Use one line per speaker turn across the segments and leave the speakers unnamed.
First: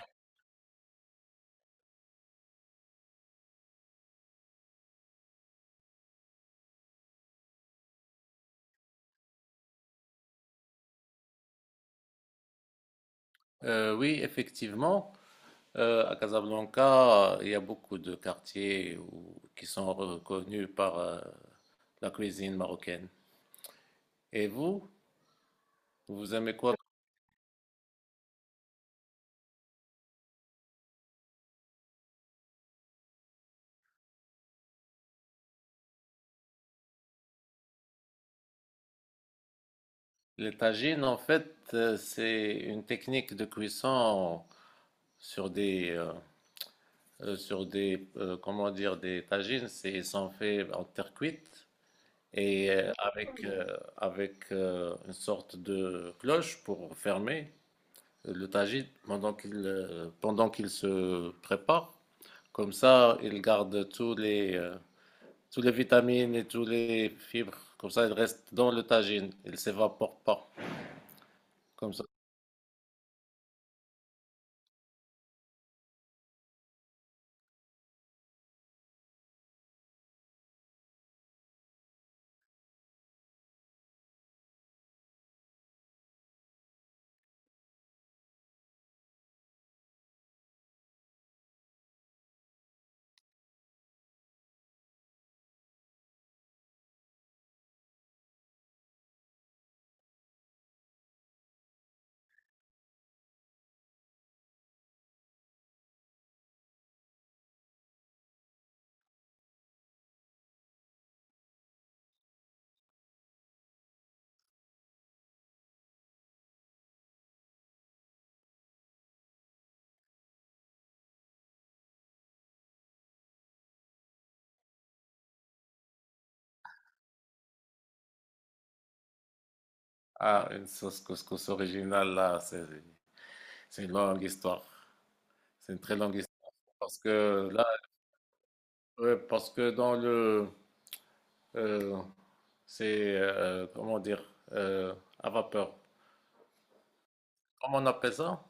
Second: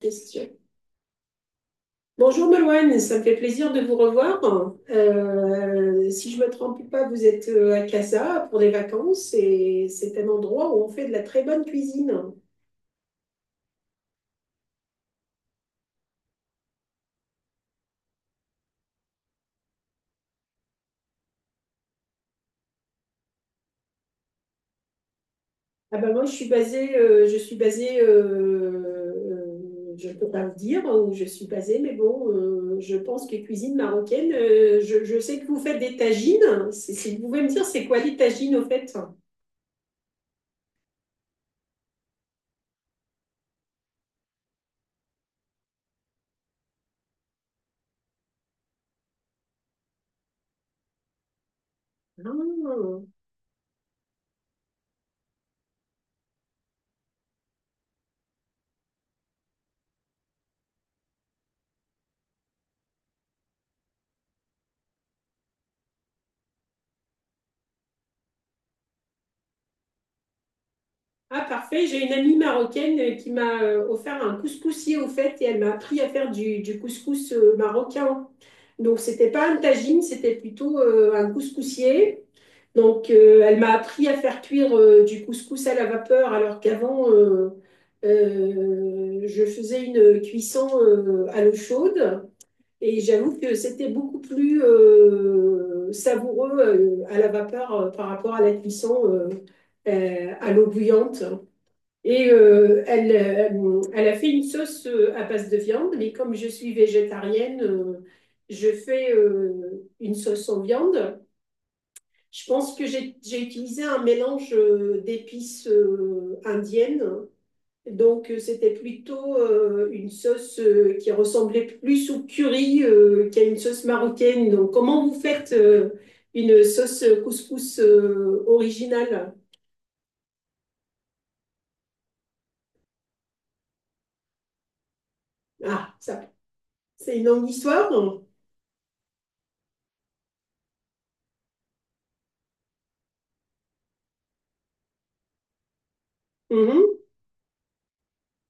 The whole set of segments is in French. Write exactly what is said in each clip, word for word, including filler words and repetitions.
Question. Bonjour Meloine, ça me fait plaisir de vous revoir. Euh, si je ne me trompe pas, vous êtes euh, à Casa pour des vacances et c'est un endroit où on fait de la très bonne cuisine.
Euh, oui, Effectivement, euh, à Casablanca, il y a beaucoup de quartiers où- qui sont reconnus par euh, la cuisine marocaine. Et vous,
Ah ben moi, je
vous
suis
aimez quoi?
basée, euh, je suis basée, euh, euh, je ne peux pas le dire où je suis basée, mais bon, euh, je pense que cuisine marocaine, euh, je, je sais que vous faites des tagines. C'est- Si vous pouvez me dire, c'est quoi les tagines au fait?
Les tagines, en fait, euh, c'est une technique de cuisson sur des, euh, euh, sur des, euh, comment dire, des tagines. C'est, ils sont faits en terre cuite et euh,
Ah.
avec, euh, avec euh, une sorte de cloche pour fermer le tagine pendant qu'il euh, pendant qu'il se prépare. Comme ça, il garde tous les euh, tous les vitamines et tous les fibres. Comme ça, il reste dans le tagine. Il ne s'évapore pas.
Ah, parfait.
Comme
J'ai
ça.
une amie marocaine euh, qui m'a euh, offert un couscoussier au fait et elle m'a appris à faire du, du couscous euh, marocain. Donc, c'était pas un tagine, c'était plutôt euh, un couscoussier. Donc, euh, elle m'a appris à faire cuire euh, du couscous à la vapeur alors qu'avant, euh, euh, je faisais une cuisson euh, à l'eau chaude. Et j'avoue que c'était beaucoup plus euh, savoureux euh, à la vapeur euh, par rapport à la cuisson euh, euh, à l'eau bouillante. Et euh, elle, elle, elle a fait une sauce euh, à base de viande, mais comme je suis végétarienne, euh, je fais euh, une sauce en viande. Je pense que j'ai j'ai utilisé un mélange euh, d'épices euh, indiennes. Donc, euh, c'était plutôt euh, une sauce euh, qui ressemblait plus au curry euh, qu'à une sauce marocaine. Donc, comment vous faites euh, une sauce couscous euh, originale?
Ah, une sauce couscous originale là, c'est c'est une longue histoire. C'est une
Ah,
très longue
ça,
histoire parce
c'est une longue
que là,
histoire.
ouais, parce que dans le euh, c'est euh, comment dire, euh, à vapeur.
Mhm.
Comment on appelle ça?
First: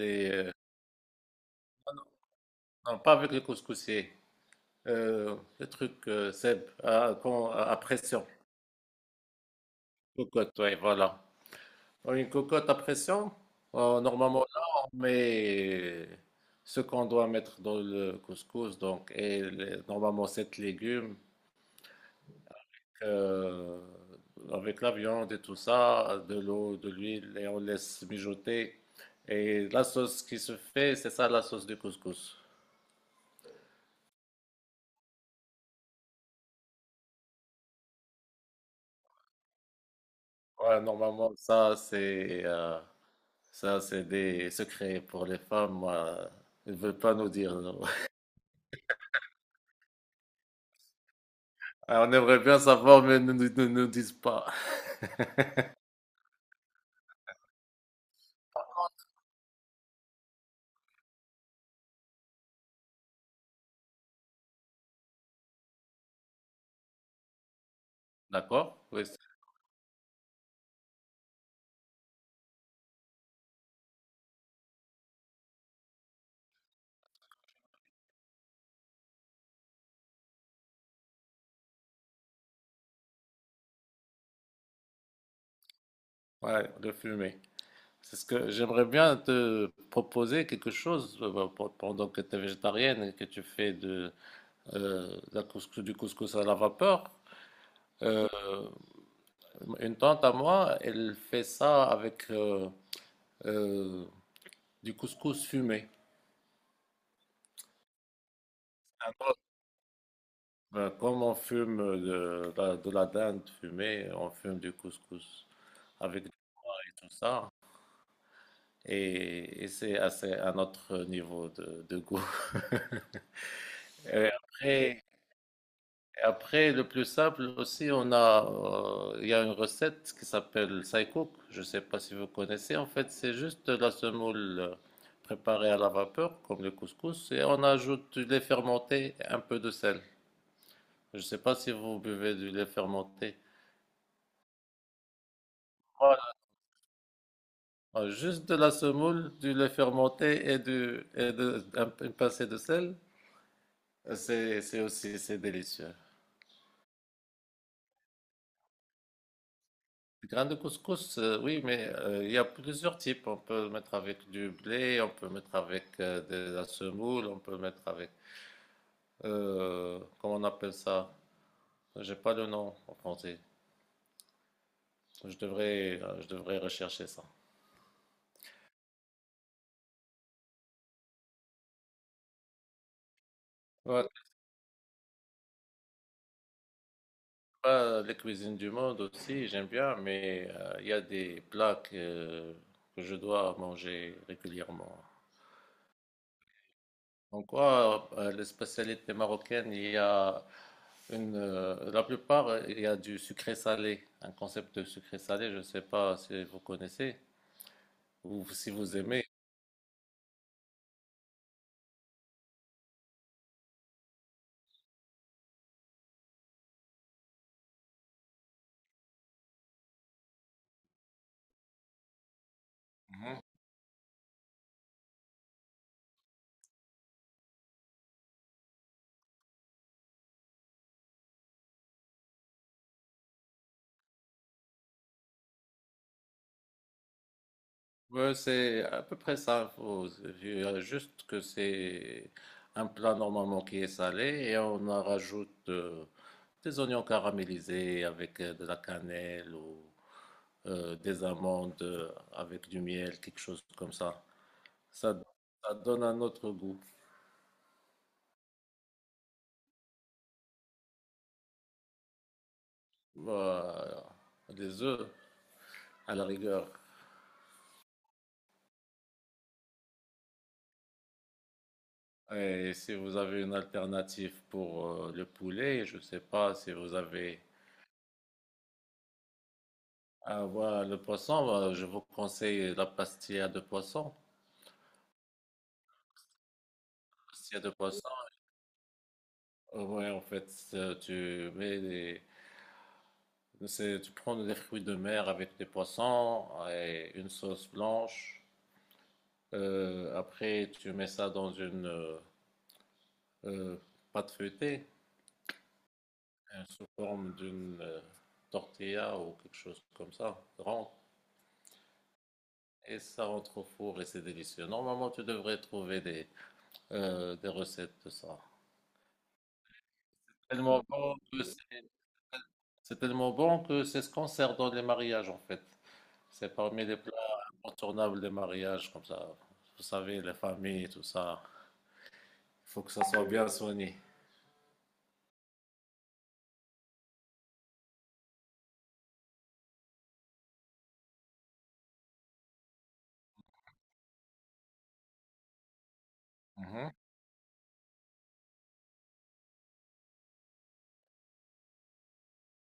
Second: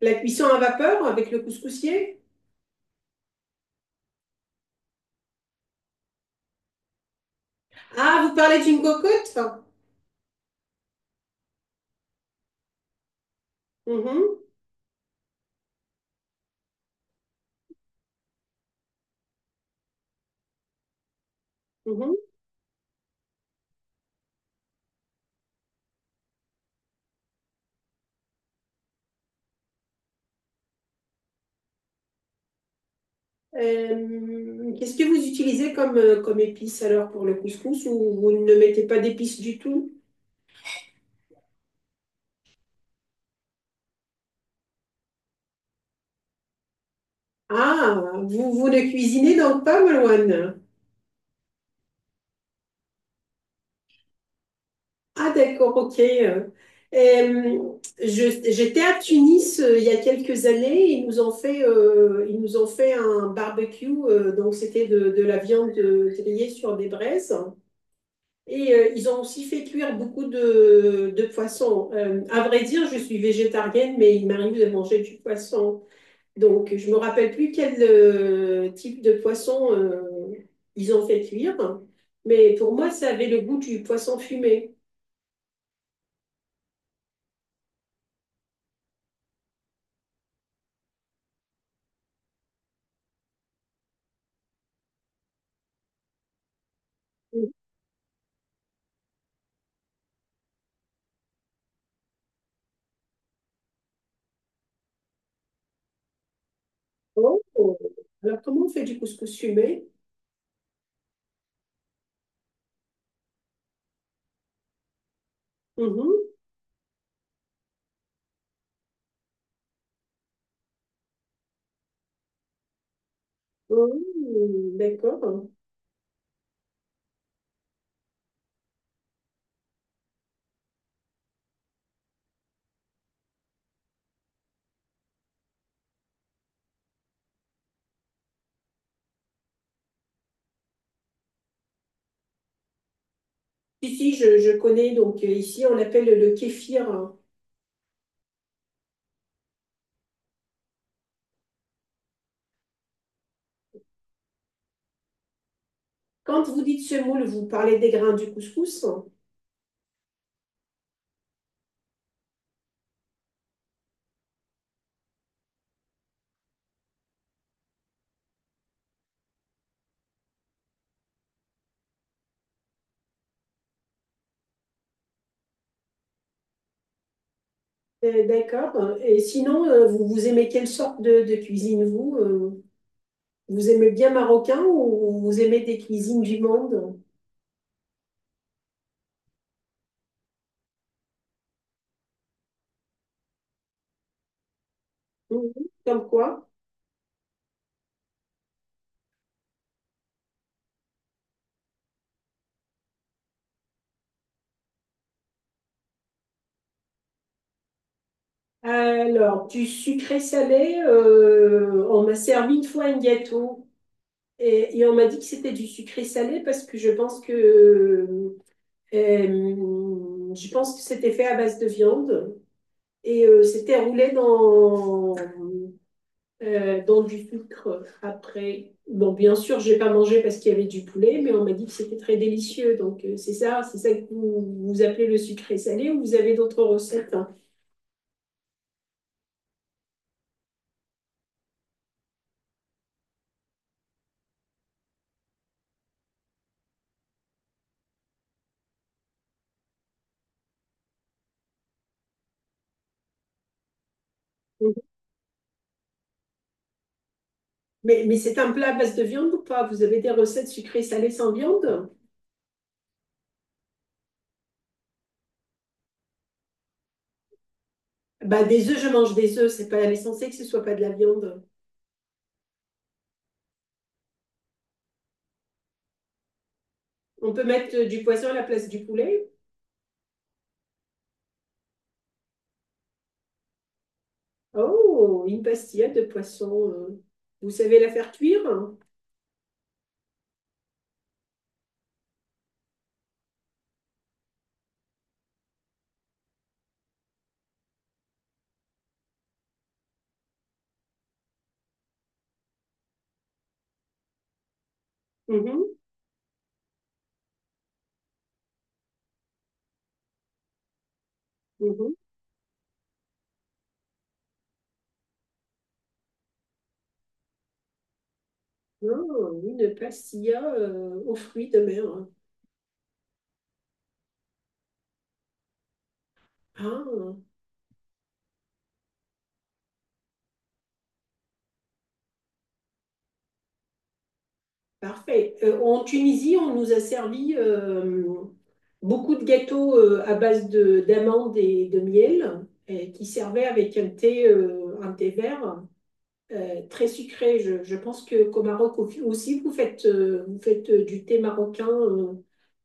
La cuisson
euh,
à vapeur avec le couscoussier.
Non, non, pas avec les couscoussiers. Euh, le truc, euh, Seb, à, quand- à- à pression.
Ah, vous parlez d'une cocotte?
Cocotte, oui, voilà. Oh, une cocotte à pression. Oh,
Mhm,
normalement, là, on met ce qu'on doit mettre dans le couscous, donc, et les- normalement, sept légumes,
mhm.
euh, avec la viande et tout ça, de l'eau, de l'huile, et on laisse mijoter. Et la sauce qui se fait, c'est ça, la sauce du couscous.
Euh, qu'est-ce que vous utilisez comme, euh, comme épice alors pour le couscous ou vous ne mettez pas d'épices du tout?
Ouais, normalement, ça, c'est. euh, Ça, c'est des secrets pour les femmes. Moi, ils ne veulent pas nous dire. Non.
Ah, vous, vous ne cuisinez donc pas, Malouane?
Alors, on aimerait bien savoir, mais ils ne nous, nous- nous disent pas.
Ah, d'accord, ok. Euh, je- J'étais à Tunis euh, il y a quelques années. Ils nous ont fait, euh, ils nous ont fait un barbecue. Euh, donc, c'était de, de la viande euh, grillée sur des braises. Et
D'accord?
euh,
Oui.
ils
c'est-
ont aussi fait cuire beaucoup de, de poissons. Euh, à vrai dire, je suis végétarienne, mais il m'arrive de manger du poisson. Donc, je me rappelle plus quel euh, type de poisson euh, ils ont fait cuire, mais pour moi, ça avait le goût du poisson fumé.
Ouais, le fumet. C'est ce que j'aimerais bien te proposer quelque chose, euh, pe- pendant que tu es végétarienne et que tu fais de, euh, de la couscous- du couscous à la vapeur. Euh, une tante à moi, elle fait ça avec euh, euh, du couscous fumé.
Oh. Alors, comment on fait du couscous fumé?
Ben, comme on fume de la, de la dinde fumée, on fume du couscous avec
Mhm.
tout ça. Et, et c'est assez un autre niveau de, de goût.
Oh,
Et après,
d'accord.
et après, le plus simple aussi, on a, euh, il y a une recette qui s'appelle Saïkouk. Je ne sais pas si vous connaissez. En fait, c'est juste de la semoule euh, préparée à la vapeur, comme le couscous, et on ajoute du lait fermenté et un peu de sel. Je ne sais pas si vous buvez du lait fermenté.
Ici, je, je connais, donc euh, ici, on l'appelle le kéfir.
Ah, juste de la semoule, du lait fermenté et, du, et de, un- une pincée de sel, c'est c'est aussi c'est délicieux.
Quand vous dites semoule, vous parlez des grains du couscous?
Du grain de couscous, euh, oui, mais euh, il y a plusieurs types. On peut le mettre avec du blé, on peut mettre avec euh, de la semoule, on peut mettre avec… euh, comment on appelle ça? J'ai pas le nom en français. Je devrais, euh, je devrais rechercher ça.
Euh, D'accord. Et sinon, euh, vous, vous aimez quelle sorte de, de cuisine, vous? euh Vous aimez
Ouais,
bien
c'est
marocain ou vous aimez des cuisines du monde?
pas les cuisines du monde aussi, j'aime bien, mais euh, il y a des plats que, que je dois manger régulièrement.
Mhm. Comme quoi?
En quoi euh, les spécialités marocaines, il y a une, euh, la plupart, euh, il y a du sucré-salé, un concept de sucré-salé, je ne sais pas si vous connaissez ou si vous aimez.
Alors, du sucré salé, euh, on m'a servi une fois un gâteau et, et on m'a dit que c'était du sucré salé parce que je pense que, euh, euh, je pense que c'était fait à base de viande et euh, c'était roulé dans, euh, dans du sucre après. Bon, bien sûr, j'ai pas mangé parce qu'il y avait du poulet, mais on m'a dit que c'était très délicieux. Donc, euh, c'est ça, c'est ça que vous, vous appelez le sucré salé ou vous avez d'autres recettes? hein.
Ouais, c'est à peu près ça. Faut- il y a juste que c'est un plat normalement qui est salé et on en rajoute euh, des oignons caramélisés avec euh, de la cannelle ou euh, des amandes, euh, avec du miel, quelque chose comme ça. Ça, Ça donne un autre goût.
Mais, mais c'est un plat à base de viande ou pas? Vous avez des recettes sucrées salées sans viande?
Bah, des œufs, à la rigueur.
Bah, des œufs, je mange des œufs. C'est pas l'essentiel que ce soit pas de la viande.
Et si vous avez une alternative pour euh, le poulet, je ne sais pas si vous
On
avez.
peut mettre euh, du poisson à la place du poulet.
Ah, voilà, le poisson, bah, je vous conseille la pastilla de poisson.
Oh, une pastillade de poisson. Euh. Vous
Pastilla de
savez la faire
poisson.
cuire?
Euh, Ouais, en fait, euh, tu mets des. c'est- tu prends des fruits de mer avec des poissons et une sauce blanche. Euh, après, tu mets ça dans une euh, euh, pâte feuilletée,
Mhm,
euh, sous forme d'une, euh, tortilla ou quelque chose comme ça, rentre
mhm.
et ça rentre au four et c'est délicieux. Normalement, tu devrais trouver des, euh, des recettes de ça.
Oh, une pastilla
Tellement
euh,
bon
aux
que
fruits de
c'est
mer.
c'est tellement bon que c'est ce qu'on sert dans les mariages en fait. C'est parmi les plats
Ah.
incontournables des mariages comme ça. Vous savez, les familles, tout ça. Il faut que ça soit bien soigné.
Parfait. Euh, en Tunisie, on nous a servi euh, beaucoup de gâteaux euh, à base de d'amandes et de miel et qui servaient avec un thé, euh, un thé vert euh, très
Mhm.
sucré. Je, je pense que qu'au Maroc au- aussi, vous faites, euh, vous faites euh, du thé marocain euh,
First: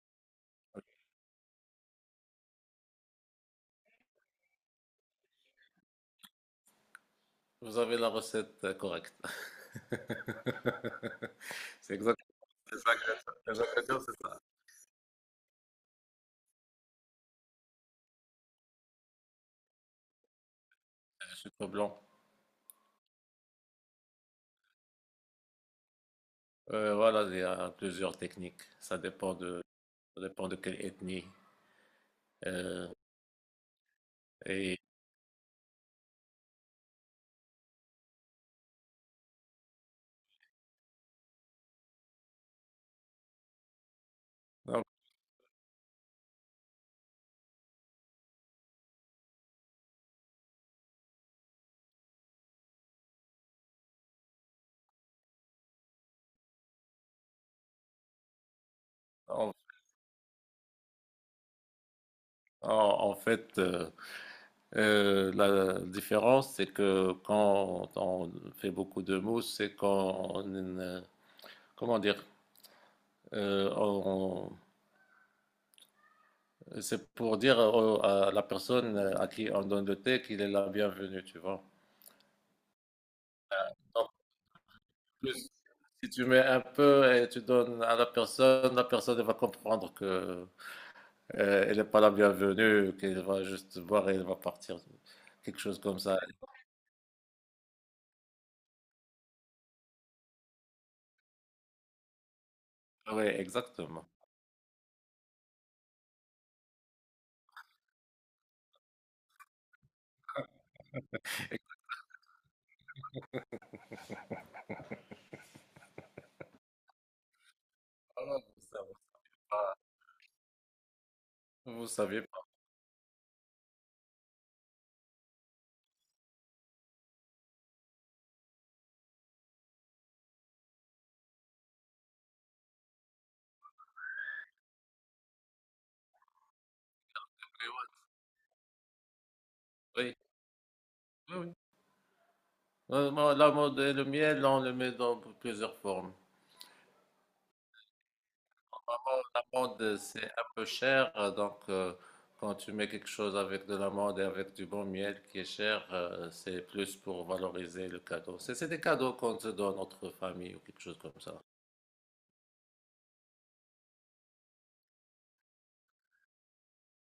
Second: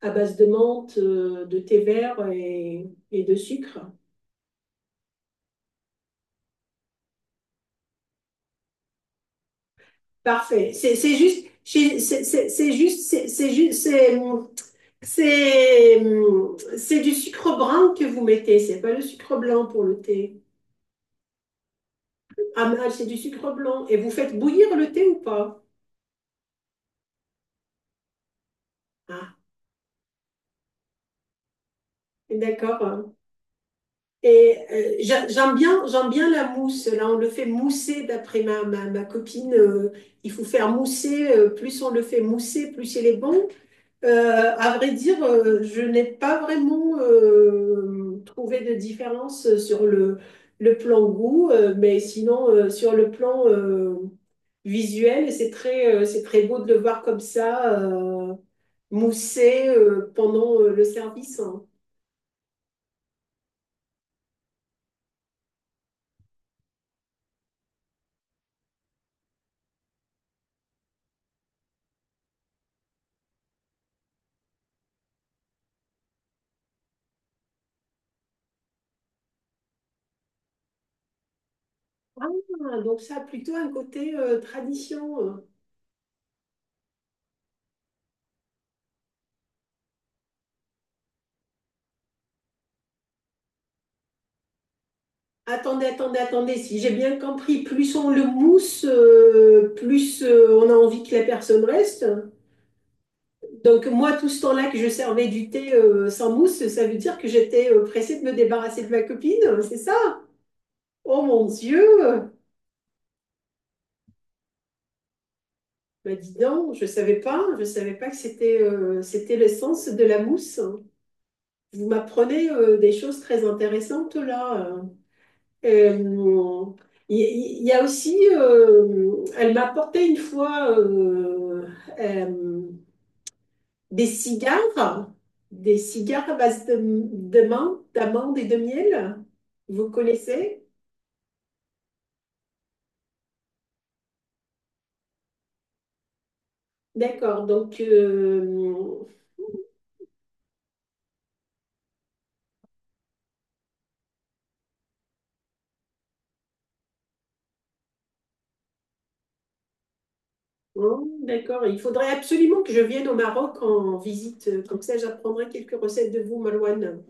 à base de menthe, euh, de thé vert et, et de sucre.
Vous avez la recette euh, correcte.
Parfait. C'est c'est juste,
C'est
chez- c'est
exactement
c'est- c'est
c'est ça
juste, c'est
que
c'est
les
juste,
ingrédients, c'est
C'est
ça.
C'est hum, c'est du sucre brun que vous mettez, c'est pas le sucre blanc pour le thé.
Du blanc.
Ah, mais ah, c'est du sucre blanc. Et vous faites bouillir le thé ou pas?
Euh, voilà, il y a plusieurs techniques. Ça dépend
Ah,
de, ça dépend de quelle ethnie. Euh,
d'accord. Et
et
euh, j'a- j'aime bien, j'aime bien la mousse. Là, on le fait mousser, d'après ma, ma, ma copine. Euh, il faut faire mousser. Euh, plus on le fait mousser, plus il est bon. Euh, à
donc,
vrai dire, euh, je n'ai pas vraiment euh, trouvé de différence sur le, le plan goût, euh, mais sinon, euh, sur le plan euh, visuel, c'est très, euh, c'est très beau de le voir comme ça, euh,
en,
moussé euh, pendant euh, le service. Hein.
en- en fait, euh, euh, la différence, c'est que quand on fait beaucoup de mousse, c'est qu'on, euh, comment dire, euh, on- c'est pour dire au- à la personne à qui on donne le thé qu'il est la bienvenue, tu vois.
Ah, donc ça a plutôt un
Donc,
côté euh, tradition. euh.
plus, si tu mets un peu et tu donnes à la personne, la personne elle va comprendre que, Euh, elle n'est pas la bienvenue, qu'elle va juste boire et elle va partir. Quelque chose
Attendez,
comme
attendez,
ça.
attendez. Si j'ai bien compris, plus on le mousse, euh, plus euh, on a envie que la personne reste.
Oui,
Donc
exactement.
moi, tout ce temps-là que je servais du thé euh, sans mousse, ça veut dire que j'étais euh, pressée de me débarrasser de ma copine, c'est ça? Oh mon Dieu! Bah dis donc, je savais pas, je savais pas que
Ah,
c'était euh, c'était l'essence de la mousse. Vous
vous savez pas.
m'apprenez euh, des choses très intéressantes là. euh. Euh, Il il- y, a aussi, euh, elle m'a apporté une fois euh, euh, des cigares, des cigares à base de, de menthe, d'amande et de miel. Vous
Oui,
connaissez?
oui, oui. Euh, moi, la mode et le miel, on le met dans plusieurs formes.
D'accord, donc, euh,
La mode, c'est un peu cher, euh, donc euh, quand tu mets quelque chose avec de l'amande et avec du bon miel qui est cher, euh, c'est plus pour valoriser le cadeau. C'est c'est des cadeaux qu'on se donne entre famille ou quelque chose
bon,
comme ça.
d'accord, il faudrait absolument que je vienne au Maroc en visite, comme ça j'apprendrai quelques recettes de vous, Malouane.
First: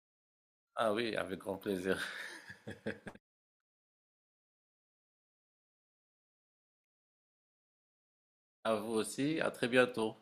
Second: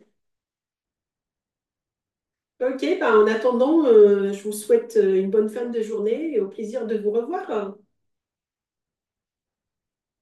Ah oui, avec grand plaisir.
Ok, bah, en attendant, euh, je vous souhaite euh, une bonne fin de journée et au plaisir de vous revoir.
À vous aussi, à très bientôt.